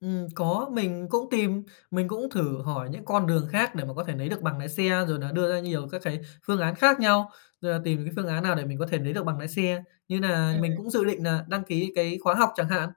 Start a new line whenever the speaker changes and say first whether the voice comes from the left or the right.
left: Ừm, có, mình cũng tìm, mình cũng thử hỏi những con đường khác để mà có thể nấy được bằng lái xe, rồi nà đưa ra nhiều các cái phương án khác nhau, rồi nà tìm những phương án nào để mình có thể nấy được bằng lái xe, như nà
right: Ừm.
left: mình cũng dự định nà đăng ký cái khóa học chẳng hạn.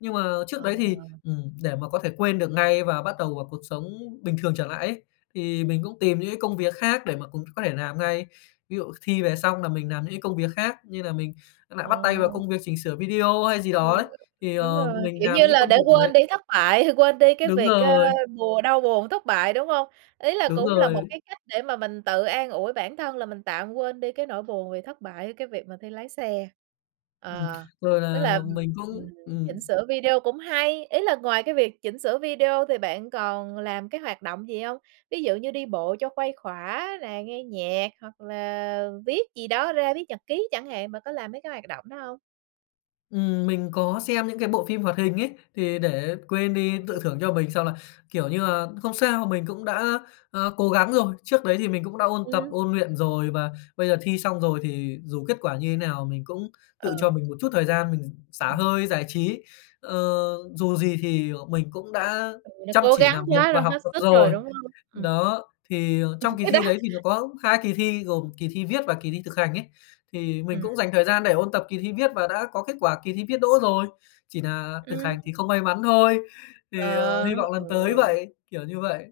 left: Nhưng mà
right: Ờ.
left: trước đấy thì, ừm, để mà có thể quên được ngay và bắt đầu vào cuộc sống bình thường trở lại ấy, thì mình cũng tìm những cái công việc khác để mà cũng có thể làm ngay. Ví dụ thi về xong là mình làm những cái công việc khác, như nà mình nại bắt tay vào
right: Ờ.
left: công việc chỉnh sửa video hay gì
right: Ờ,
left: đó ấy, thì,
right: đúng
left: ờ,
right: rồi,
left: mình
right: kiểu
left: làm
right: như
left: những cái
right: là,
left: công
right: để
left: việc
right: quên
left: đấy.
right: đi thất bại, hay quên đi cái
left: Đúng
right: việc, ơ,
left: rồi.
right: buồn đau buồn thất bại, đúng hông? Ý là
left: Đúng
right: cũng là một
left: rồi.
right: cái cách để mà mình tự an ủi bản thân là mình tạm quên đi cái nỗi buồn vì thất bại, ở cái việc mà thi lái xe.
left: Ừm,
right: Ờ,
left: rồi
right: tức là,
left: là
right: ừm,
left: mình
right: ừm,
left: cũng
right: chỉnh
left: ừm.
right: sửa video cũng hay, ý là ngoài cái việc chỉnh sửa video thì bạn còn làm cái hoạt động gì hông? Ví dụ như đi bộ cho khuây khỏa nè, nghe nhạc hoặc là viết gì đó ra, viết nhật ký chẳng hạn, bạn có làm mấy cái hoạt động đó hông?
left: Ừm, mình có xem những cái bộ phim hoạt hình ấy, thì để quên đi tự
right: [unintelligible]
left: thưởng cho mình xong là, kiểu như là, không sao, mình cũng đã, a, cố gắng rồi. Trước đấy thì mình cũng đã ôn tập,
right: Ừm.
left: ôn luyện rồi và bây giờ thi xong rồi thì dù kết quả như thế nào mình cũng tự cho
right: Ờ.
left: mình một chút thời gian mình xả
right: Ừm.
left: hơi, giải trí. Ờ, dù gì thì, ờ, mình cũng đã
right: Ừ, nó
left: chăm
right: cố
left: chỉ
right: gắng
left: làm việc
right: quá
left: và
right: rồi,
left: học
right: hết
left: tập
right: sức rồi,
left: rồi.
right: đúng hông? Ừm.
left: Đó, thì, ờ,
right: Ừm,
left: trong kỳ
right: cái đó
left: thi đấy thì nó có 2 kỳ thi gồm kỳ thi viết và kỳ thi thực hành ấy, thì mình
right: Ừm.
left: cũng dành thời gian để ôn tập kỳ thi viết và đã có kết quả kỳ thi viết đỗ rồi, chỉ nà thực
right: Ừm.
left: hành thì không may mắn thôi, thì, ờ,
right: Ờ,
left: hy vọng
right: ừ.
left: lần tới vậy, kiểu như vậy.